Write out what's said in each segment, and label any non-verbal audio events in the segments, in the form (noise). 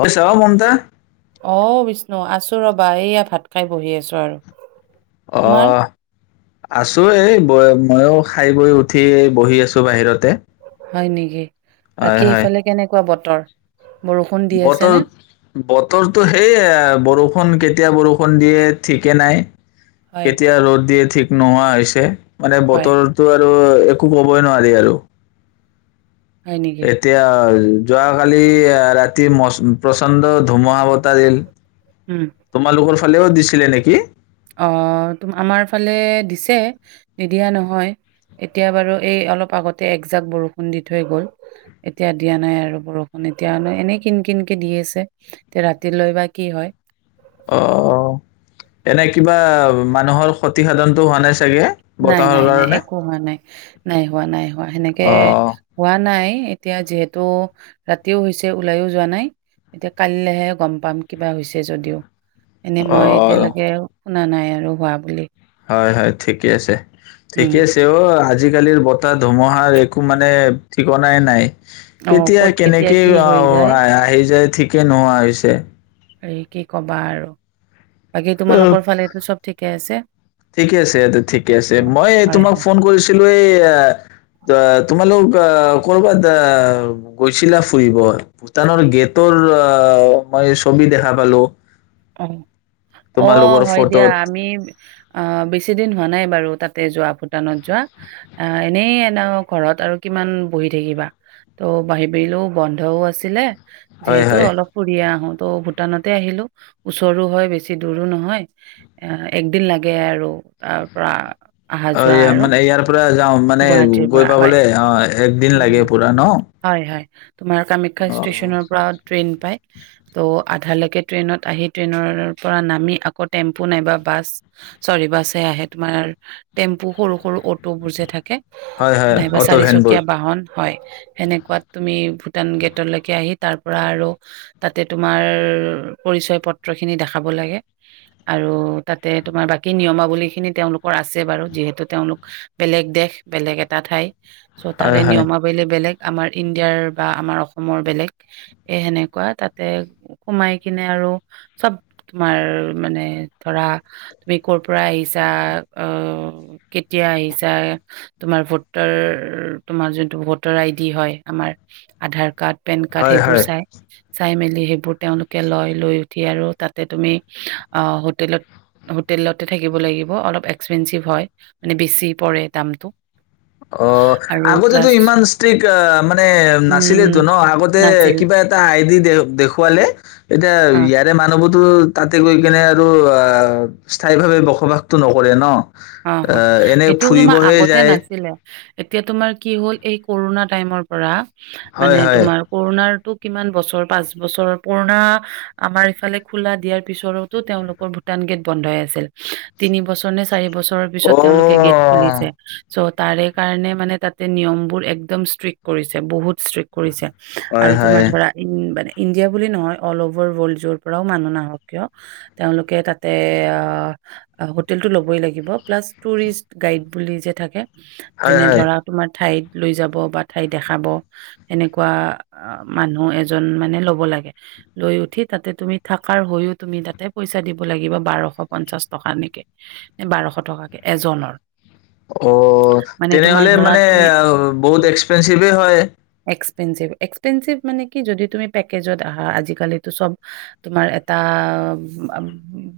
অ চাও মনতা অ' বিষ্ণু আছোঁ, ৰবা। এইয়া ভাত খাই বহি আছোঁ আৰু। তোমাৰ? অহ। আছোঁ এ, ব মইও খাই বৈ উঠি বহি আছোঁ বাহিৰতে। হয় নেকি? হয় বাকী হয় সফালে কেনেকুৱা বতৰ? তৰ বতৰ বতৰটো সেইয়ে বৰষুণ কেতি তিয়া বৰষুণ দিয়ে ঠিকে নাই। হয়, কেতিয়া ৰ'দ দিয়ে ঠিক নোহোৱা হৈছে। মানে হয়। বতৰটো আৰু একো ক'বই নোৱাৰি আৰু। হয় নেকি? এতিয়া যোৱাকালি এ ৰাতি টি প্ৰচণ্ড ধুমহা বতাহ দিল। উম, তোমালোকৰ ফাললেও দিছিলে নেকি? অ', ত আমাৰ ফালে দিছে নিদিয়া নাই নহয় এতিয়া বাৰু, এই অলপ আগতে এজাক বৰষুণ দি থৈ গ'ল। এতিয়া দিয়া নাই আৰু, বৰষুণ এতিয়া এনেই কিন কিনকৈ দি আছে। এতিয়া ৰাতিলৈ বা কি হয়। অ', এনে কিবা মানুহৰ ক্ষতিসাধনতো হোৱা নাই চাগে নাই বতাহৰ নাই নাই, কাৰণে একো হোৱা নাই। নাই হোৱা নাই, হোৱা সেনেকে অ', হোৱা নাই। এতিয়া যিহেতু ৰাতিও হৈছে, ওলাইও যোৱা নাই। এতিয়া কাইলৈহে গম পাম কিবা হৈছে যদিও। এনেই মই অ', এতিয়ালৈকে শুনা নাই আৰু, হোৱা বুলি। হয় হয় ঠিকে আছে। উম, ঠিকে আছে অ', আজি আজিকালিৰ বতাহ ধুমুহাৰ একো, মানে ঠিকনাই নাই। অ', কেতিয়া ক'ত কেতিয়া কেনেকে, কি আহ হৈ যায় আহ আহি যায় ঠিকে নোহোৱা হৈছে। হেৰি কি ক'বা আৰু। বাকী অ', তোমালোকৰ ফালেটো চব ঠিকে আছে? ঠিকে আছে, ঠিকে আছে। অ', মই হয়, তোমাক হয়। ফোন কৰিছিলোঁ এই তোমালোকক লোক ক'ৰবাত এ গৈছিলা ফুৰিব, ভূটানৰ গেটৰ অ', মই ছবি দেখা পালো। অ, অ, তোমালোকৰ হয় দিয়া ফটোত, আমি বেছিদিন হোৱা নাই বাৰু, তাতে যোৱা ভূটানত যোৱা। এনেই এ ঘৰত আৰু কিমান বহি থাকিবা? ত বাহি বেহিলো বন্ধও আছিলে। হয়, যিহেতু হয়। অলপ ফুৰিয়ে আহো তো ভূটানতে আহিলো। ওচৰো হয় বেছি দূৰো নহয়, এ একদিন লাগে আৰু তাৰ পৰা। অহা অ যোৱা আৰু মানে, ইয়াৰ পৰা যাও মানে, গুৱাহাটীৰ গৈ পৰা হয় পাবলে অ একদিন লাগে উম পুৰা ন? হয়, হয়। তোমাৰ কামাখ্যা অ ষ্টেচনৰ পৰা ট্ৰেইন পায়। ত' আধালৈকে ট্ৰেইনত আহি, ট্ৰেইনৰ পৰা নামি আকৌ টেম্পু নাইবা বাছ, চৰি বাছহে আহে তোমাৰ টেম্পু সৰু সৰু অটোবোৰ যে থাকে। হয় হয়, নাইবা অট ভেন বোৰ। চাৰিচকীয়া বাহন হয়, সেনেকুৱাত তুমি ভূটান গেটলৈকে আহি তাৰ পৰা আৰু তাতে তোমাৰ, পৰিচয় পত্ৰ খিনি দেখাব লাগে। আৰু তাতে তোমাৰ বাকী নিয়মাৱলী খিনি তেওঁলোকৰ আছে বাৰু যিহেতু তেওঁলোক বেলেগ দেশ বেলেগ এটা ঠাই। চ, হয় তাৰে হয় নিয়মাবেলি বেলেগ। আমাৰ ইণ্ডিয়াৰ বা আমাৰ অসমৰ বেলেগ, এ সেনেকুৱা তাতে সোমাই কিনে আৰু চব তোমাৰ মানে, ধৰা- তুমি ক'ৰ পৰা আহিছা, অ কেতিয়া আহিছা, তোমাৰ ভোটৰ তোমাৰ যোনটো ভোটাৰ আইডি হয়, আমাৰ আধাৰ কাৰ্ড। পেন কাৰ্ড হয় সেইবোৰ হয় চাই। চাই মেলি সেইবোৰ তেওঁলোকে লয়, লৈ উঠি আৰু তাতে তুমি অ হোটেলত হোটেলতে থাকিব লাগিব। অলপ এক্সপেঞ্চিভ হয়, মানে বেছি পৰে দামটো। অ আৰু আগতেটো প্লাছ ইমান ষ্ট্ৰিক্ট মানে উম, নাছিলেটো ন? আগতে নাছিল। কিবা এটা আইডি দে-দেখুৱালে এতিয়া, অ। ইয়াৰে মানুহবোৰত টো তাতে গৈ কিনে আৰু অস্থায়ী ভাৱে বসবাসটো নকৰে ন? অ এ অ, এনে সেইটো তোমাৰ ফুৰিবহে আগতে যায় নাছিলে। এতিয়া তোমাৰ কি হ'ল, এই কৰোণা টাইমৰ পৰা হয় মানে হয় তোমাৰ, কৰোণাৰ তো কিমান বছৰ? পাঁচ বছৰ পুৰণা আমাৰ ইফালে খোলা দিয়াৰ পিছতো তেওঁলোকৰ ভূটান গেট বন্ধই আছিল। তিন বছৰ নে চা চাৰি বছৰ ৰ অ পিছত তেওঁলোকে গেট খুলিছে, চ' তাৰে কাৰণে মানে তাতে নিয়মবোৰ একদম ষ্ট্ৰিক্ট কৰিছে, বহুত ষ্ট্ৰিক্ট কৰিছে। হয় আৰু হয় তোমাৰ ধৰা, উম মানে ইণ্ডিয়া বুলি নহয়, অল অভাৰ ৱৰ্ল্ডৰ পৰাওঁ মানুহ নাহক কিয়? তেওঁলোক তাতে আ হোটেল টো লব বই লাগিব, প্লাছ টুৰিষ্ট গাইড বুলি যে থাকে। হয় যোনে হয় ধৰা তোমাৰ ঠাইত লৈ যাব বা ঠাই দেখাব, সেনেকুৱা মানুহ এজন মানে লব লাগে। লৈ উঠি তাতে তুমি থকাৰ হৈয়ো তুমি তাতে পইচা দিব লাগিব বাৰশ পঞ্চাশ টকা এনেকে। বাৰশ টকাকে, এজনৰ। অ, মানে তোমাৰ তেনেহলে ধৰা মানে তুমি বহুত এক্সপেনঞ্চিভে হয়? এক্সপেঞ্চিভ। এক্সপেঞ্চিভ মানে কি, যদি তুমি পেকেজত আহা, আজিকালিতো চব তোমাৰ এটা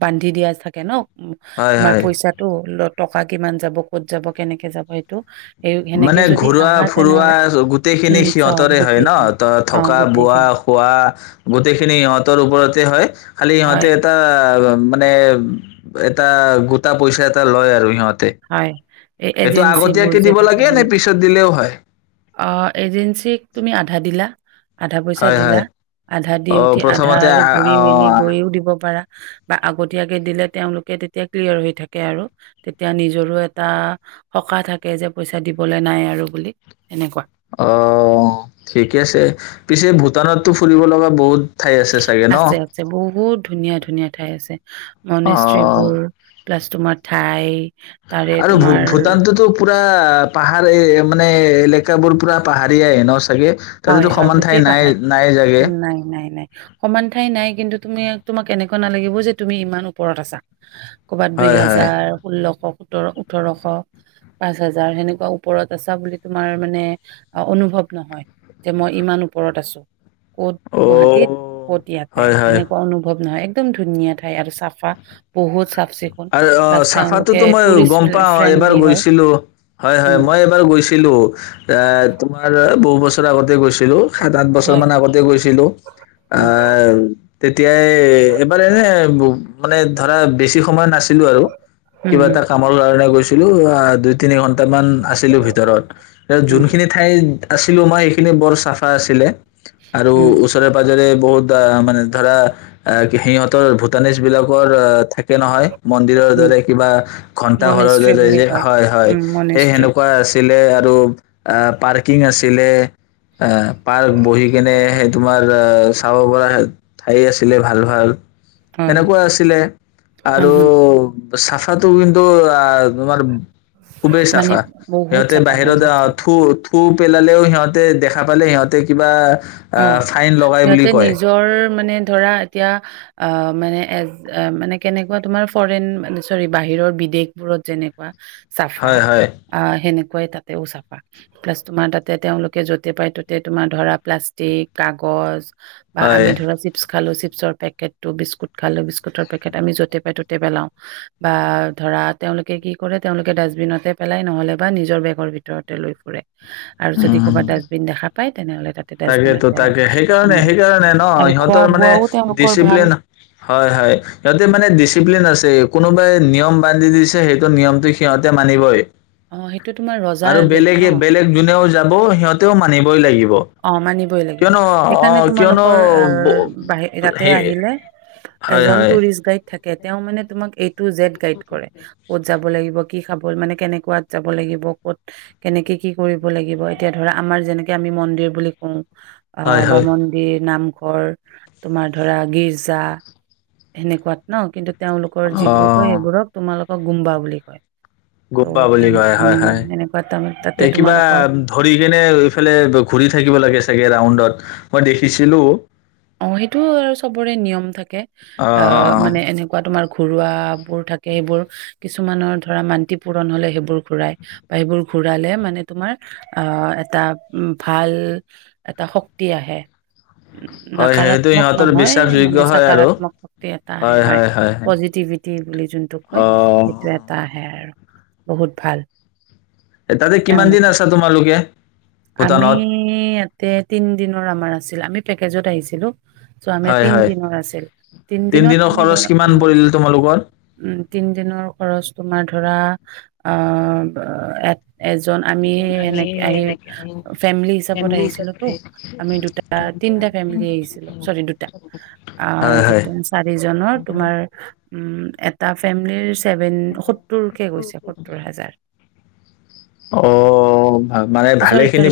বান্ধি দিয়া থাকে ন? উম হয় তোমাৰ হয়। পইছাটো লত টকা কিমান যাব ক'ত যাব কেনেকে যাব সেইটো সেই সেনেকে মানে যদি ঘৰুৱা আহা ফুৰোৱা তেনেহ'লে গোটেইখিনি উম, চব সিহঁতৰে হয় ন গোটেইখিনি। ত অ, থকা বোৱা গোটেইখিনি। খোৱা গোটেইখিনি সিহঁতৰ ওপৰতে হয় খালি হয়, ইহঁতে এটা মানে এটা গোটা পইচা এটা লয় আৰু সিহঁত হয় এই এজেঞ্চী বোৰ দিব থাকে লাগে নে পিছত দিলেও হয় অ এজেঞ্চিক তুমি আধা দিলা আধা পইচা হয় দিলা হয় আধা দি অ উঠি আধা প্ৰথমতে আৰু আ ঘূৰি অ মেলি গৈও দিব পাৰা বা আগতীয়াকে দিলে তেওঁলোকে তেতিয়া ক্লিয়াৰ হৈ থাকে আৰু এতিয়া নিজৰো এটা সকাহ থাকে যে পইচা দিবলৈ নাই আৰু বুলি সেনেকুৱা অ', ঠিকে আছে। পিছে ভূটানতটো ফুৰিব লগা বহুত ঠাই আছে চাগে ন আছে আছে বহুত ধুনীয়া ধুনীয়া ঠাই আছে অ মনেস্ত্ৰীবোৰ প্লাছ তোমাৰ ঠাই তাৰে আৰু ভূ তোমাৰ ভূটানটোতো পুৰা পাহাৰ মানে এ এলেকাবোৰ পুৰা পাহাৰিয় ন থাকে হয়, তাতেতো হয়, সমান ঠাই গোটেই নাই পাহাৰ। নাই জাগে নাই, নাই, নাই সমান ঠাই নাই কিন্তু তুমি তোমাক এনেকুৱা নালাগিব যে তুমি ইমান ওপৰত আছা উ ক'ৰবাত দুই হয় হয় হোজাৰ ষোল্লশক সোতৰ ওঠৰশ, পাঁচ হাজাৰ হেনেকুৱা ওপৰত আছা বুলি তোমাৰ মানে অ', অনুভৱ নহয়। যে মই ইমান ওপৰত আছোঁ। ক'ত অ গুৱাহাটীত ক'ত ইয়াতে হয় হয় এনেকুৱা অনুভৱ নহয় একদম ধুনীয়া ঠাই আৰু চাফা বহুত চাফ। চিকুণ আৰু অ প্লাছ তেওঁলোকে চাফাতোটো মইও টুৰিষ্ট গম পাও এবাৰ ফ্ৰেণ্ডলি হয়। গৈছিলো, হয়, হয়, উম, মই এবাৰ গৈছিলো এ, অ', তোমাৰ বহু বছৰ আগতে গৈছিলো। ছিলো, সাত আঠ বছৰ হয় মান আগতে গৈছিলো। আ উম, তিয়াই এবাৰ এনে ব মানে ধৰা বেছি স সোমোৱা নাছিলো আৰু উম, কিবা এটা কামৰ কাৰণে গৈ চিলো অ'আ, দুই তিনি ঘণ্ট মান আছিলো ভিতৰত উম, উম, যোনখিনি ঠাই আছিলো মই সেইখিন বৰ চাফা আছিলে আৰু উম, ওচৰে পাজৰে বহুত মানে ধৰা সিহঁতৰ ভূটানিচ বিলাকৰ অ থাক নহয় মন্দিৰৰ উম, দৰে, কিবা ঘন্টা ঘৰৰ মনেষ্ট্ৰী দৰে, বুলি যে কয়। হয়, হয় উম, সেই মনেষ্ট্ৰী সেনেকুৱা আছিল। (unintelligible) আৰু আহ পাৰ্কিং আছিলে, অ', পাৰ্ক বহি কেনে সেই তোমাৰ আহ চাব পৰা ঠাই আছিলে ভাল-ভাল। হয়, এনেকুৱা আছিলে। উম, আৰু হম, চাফাটো কিন্তু, আ তোমাৰ খুবেই মানে চাফা বহুত সিহঁতে চাফা বহুত বাহিৰত চাফা থু থু পেলালেও সিহঁতে দেখা পালে সিহঁতে কিবা আহ অ' ফাইন লগাই বুলি সিহঁতে কয় নিজৰ মানে ধৰা এতিয়া অ', মানে এ মানে কেনেকুৱা তোমাৰ ফৰেন চৰী বাহিৰৰ বিদেশবোৰত যেনেকুৱা চাফা হয় হয় আ সেনে হয় তাতেও চাফা প্লাছ তোমাৰ তাতে তেওঁলোকে য'তে পাই ততে তোমাৰ ধৰা প্লাছ এই কাগজ বা হয় আমি ধৰা চিপছ খালো চিপ চৰ পেকেট টো, বিস্কুট খালে, বিস্কুটৰ পেকেট আমি য'তে পাই ত'তে পেলাও। বা ধৰা তেওঁলোকে কি কৰে তেওঁলোকে ডাষ্টবিনতে পেলাই নহলে বা নিজৰ বেগৰ ভিতৰতে লৈ ফুৰে। আৰু যদি উম ক'ৰবাত ডাষ্টবিন দেখা পাই তেনেহ'লে তাতে ডাষ্টবিনত তাকেতো পেলায়। তাকে, উম। সেইকাৰণে, সেইকাৰণে ন, আৰু খোৱা সিহঁতৰ মানে বোৱাও তেওঁলোকৰ ভাল। ডিচিপ্লিন হয়, হয় সিহঁতে উম। মানে ডিচিপ্লিন আছে কোনোবাই নিয়ম বান্ধি দিছে সেইটো নিয়মটো সিহতে মানিবই অ', সেইটো তোমাৰ ৰজাৰ দেশ ন? (unintelligible) ব সিহঁতেও মানিবই লাগিব। অ মানিবই লাগিব। কিয়নো সেইকাৰণে অ' কিয়নো তোমালোকৰ ব- তাতে সেই আহিলে হয় এজন হয় টুৰিষ্ট গাইড থা কে তেওঁ মানে তোমাক এই এ টু জেট গাইড কৰে। ক'ত যাব লাগিব কি খাব, মানে কেনেকুৱাত যাব লাগিব, ক'ত কেনেকে কি কৰিব লাগিব এতিয়া ধৰা আমাৰ যেনেকে আমি মন্দিৰ বুলি কওঁ। হয় অ', বা হয় মন্দিৰ নাম তোমাৰ ধৰা গিৰ্জা সেনেকুৱাত ন, কিন্তু তেওঁলোকৰ যিবোৰ কয়, অ' সেইবোৰক তোমালোক গুম্বা বুলি কয়। ত' গুম্বা বুলি সেনে কয় হয়, উম হয় সেনেকুৱা তাৰ তাতে এই কিবা তোমালোকৰ ধৰি কেনে এইফালে ঘূৰি থাকিব লাগে চাগে ৰাউডত মই দেখিছিলো। অ', সেইটো আৰু চবৰে নিয়ম থাকে। অ মানে এনেকুৱা তোমাৰ ঘৰুৱা বোৰ থাকে, সেইবোৰ কিছুমানৰ ধৰা মান্তি পূৰণ হলে, সেইবোৰ ঘূৰাই বা সেইবোৰ ঘূৰালে মানে তোমাৰ আহ এটা ভাল এটা শক্তি আহে। হয় সেইটো নাকাৰাত্মক সিহঁতৰ নহয়, বিশ্বাসযোগ্য মানে হয় আৰু চাকাৰাত্মক শক্তি এটা আহে। হয়, পজিটিভিটি বুলি যোনটো কয়, অ' সেইটো এটা আহে আৰু। বহুত ভাল। এ, তাতে কিমান দিন তেওঁলোকে, আছা তোমালোকে আমি ভূটানত ইয়াতে তিন দিনৰ আমাৰ আছে। (unintelligible) কেজত আহিছিলোঁ। চ' আমি হয় হয় তিনদিনৰ আছিল। তিন দিনত তিনদিনৰ আমি খৰচ ধৰা কিমান উম, পৰিল তোমালোকৰ উম, তিন দিনৰ খৰচ তোমাৰ ধৰা। অঁ! অ' এজন আমি, এনেকে আহি ফেমিলি হিচাপত আহিছিলো তো, আমি দুটাত তিনিটা ফেমিলি আহিছিলোঁ। চৰি, দুটা। অ', হয় হয় দুটা চাৰিজনৰ তোমাৰ উ এটা। তাৰ ফেমিলিৰ ছেভেন সত্তৰকে গৈছে সত্তৰ হাজাৰ। অঁ! চৰি, চৰি,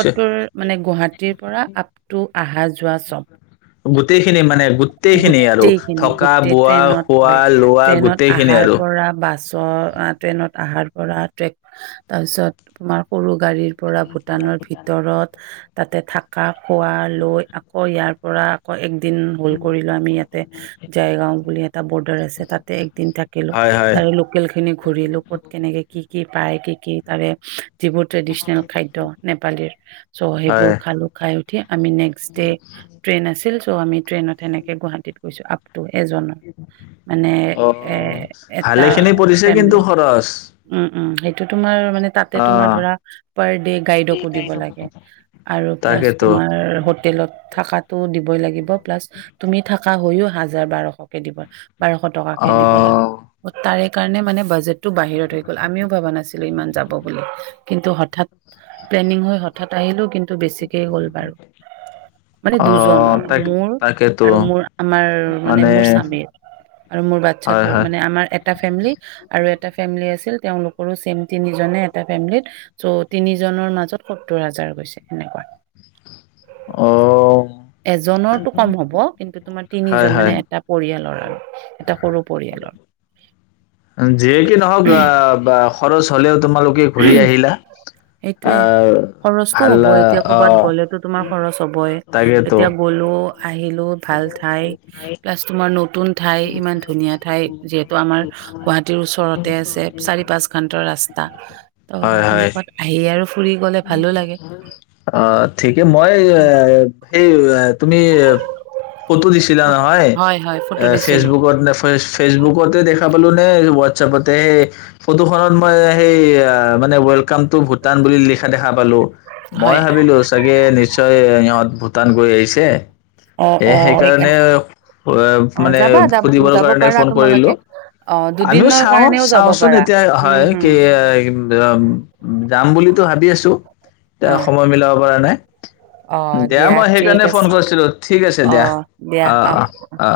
সত্তৰ মানে গুৱাহাটীৰ পৰা আপ, টু আহা-যোৱা চব। গোটেইখিনি মানে, গোত্তেইখিনি আৰু গোটেইখিনি গোটেই থকা-বোৱা ট্ৰেইনত হয় খোৱা-লোৱা গোটেইখিনি আৰু। অ', ট্ৰেইনত আহাৰ পৰা ট্ৰে, তাৰপিছত তোমাৰ সৰু গাড়ীৰ। পৰা ভূটানৰ ভিতৰত। তাতে থাকা। খোৱা লৈ আকৌ ইয়াৰ। পৰা আকৌ এক। দিন হলড্ কৰিলো আমি ইয়াতে। জাইগাঁও বুলি এটা বৰ্ডাৰ আছে, তাতে একদিন থাকিলোঁ। হয় হয় তাৰে লোকেল খিনি ঘূৰিলোঁ ক'ত কেনেকে কি কি পায় কি, কি তাৰে যিবো ট্ৰেডিচনেল খাদ্য, নেপালীৰ চ' সেইবোৰ হয় খালোঁ, খাই উঠি আমি নেক্স ডে ট্ৰেইন আছিল। চ' আমি টেইনত সেনেকে গুৱাহাটীত গৈছোঁ। এজন, মানে অ এ' এটা ভালে খিনি পৰিছে কিন্তু ফেমিলি খৰচ উ! সেইটো তোমাৰ মানে, তাতে অ তোমাৰ ধৰা পাৰ ডে, গাইডকো দিব লাগে আৰু প্লাছ তাকেতো তোমাৰ হোটেলত। থাকাতটো দিবই লাগিব, প্লাছ তুমি থাকা হৈও হাজাৰ বাৰশকে দিব বাৰশ অ টকাকে দিব লাগে। তাৰে সেইকাৰণে মানে, বাজেট তটো বাহিৰত হৈ গ'ল আমিও ভাবা নাছিলো ইমান যাব বুলি কিন্তু হঠাৎ প্লেনিং হৈ হঠাৎ আহিলো কিন্তু বেছিকে গ'ল বাৰু মানে অ দুজনৰ তাক মোৰ তাকেতো আৰু মোৰ আমাৰ মানে মোৰ স্বামীৰ আৰু মোৰ হয় বাচ্ছাটোৰ হয় মানে আমাৰ এটা ফেমিলি আৰু এ এটা ফেমিলি আছিল তেওঁলোকৰো ছেম তিনিজনে এটা ফেমিলীত চ' তিনিজনৰ মাজত সত্তৰ হাজাৰ গৈছে এনেকুৱা অ এজনৰটো কম হ'ব কিন্তু তোমাৰ তিনি জন মানে এটা পৰিয়ালৰ উ (unintelligible) উম যিয়ে কি নহওক আহ বাহ খৰচ হ'লেও তোমালোকে ঘূৰি আহিলা সেইটোয়ে আহ খৰচটো ভাল হ'ব এতিয়া কৰ'বাত আহ গ'লেতো তোমাৰ খৰচ হ'বই তাকেতো এতিয়া গ'লোও আহিলো ভাল ঠাই প্লাছ তোমাৰ নতুন ঠাই ইমান ধুনীয়া ঠাই যিহেতু আমাৰ গুৱাহাটীৰ ওচৰতে আছে চাৰি পাঁচ ঘণ্টা ৰাস্তা ত সেনেকুৱাত আহি আৰু ফুৰি গ'লে ভালো লাগে আ ঠিকে উম, মই এ উম, সেই তুমি ফটো দিছিলা ফটো হয় নাই হয় ফটো অ দিছিলো ফেচবুকত নে ফেচ ফেচবুকতে দেখা ওৱাতছাপতে ফটোখনৰ পৰা সেই মানে সেই অৱেলকাম টু ভূটান বুলি লিখা দেখা পালো মই হয় ভাবিলো চাগে নিশ্চয় ইহঁত ভূটান গৈ ছে সেইকাৰণে এ অ সেইকা সেইকাৰণে অ' মানে যাবা যাব সুধিবৰ যাব কাৰণে পাৰা ফোন কৰিলো তোমালোকে অ আমিও দুদিনৰ চাওঁ কাৰণেও যাব চাওচোন পাৰা এতিয়া উম হয় হম কি এইম বাম যাম বুলি টো হাবি আছো অ তিয়া সময় মিলাব পৰা নাই অ দিয়া মই ঠিক সেইকাৰণে আছে ফোন কৰিছিলো ঠিক আছে অ দিয়া অ অ অ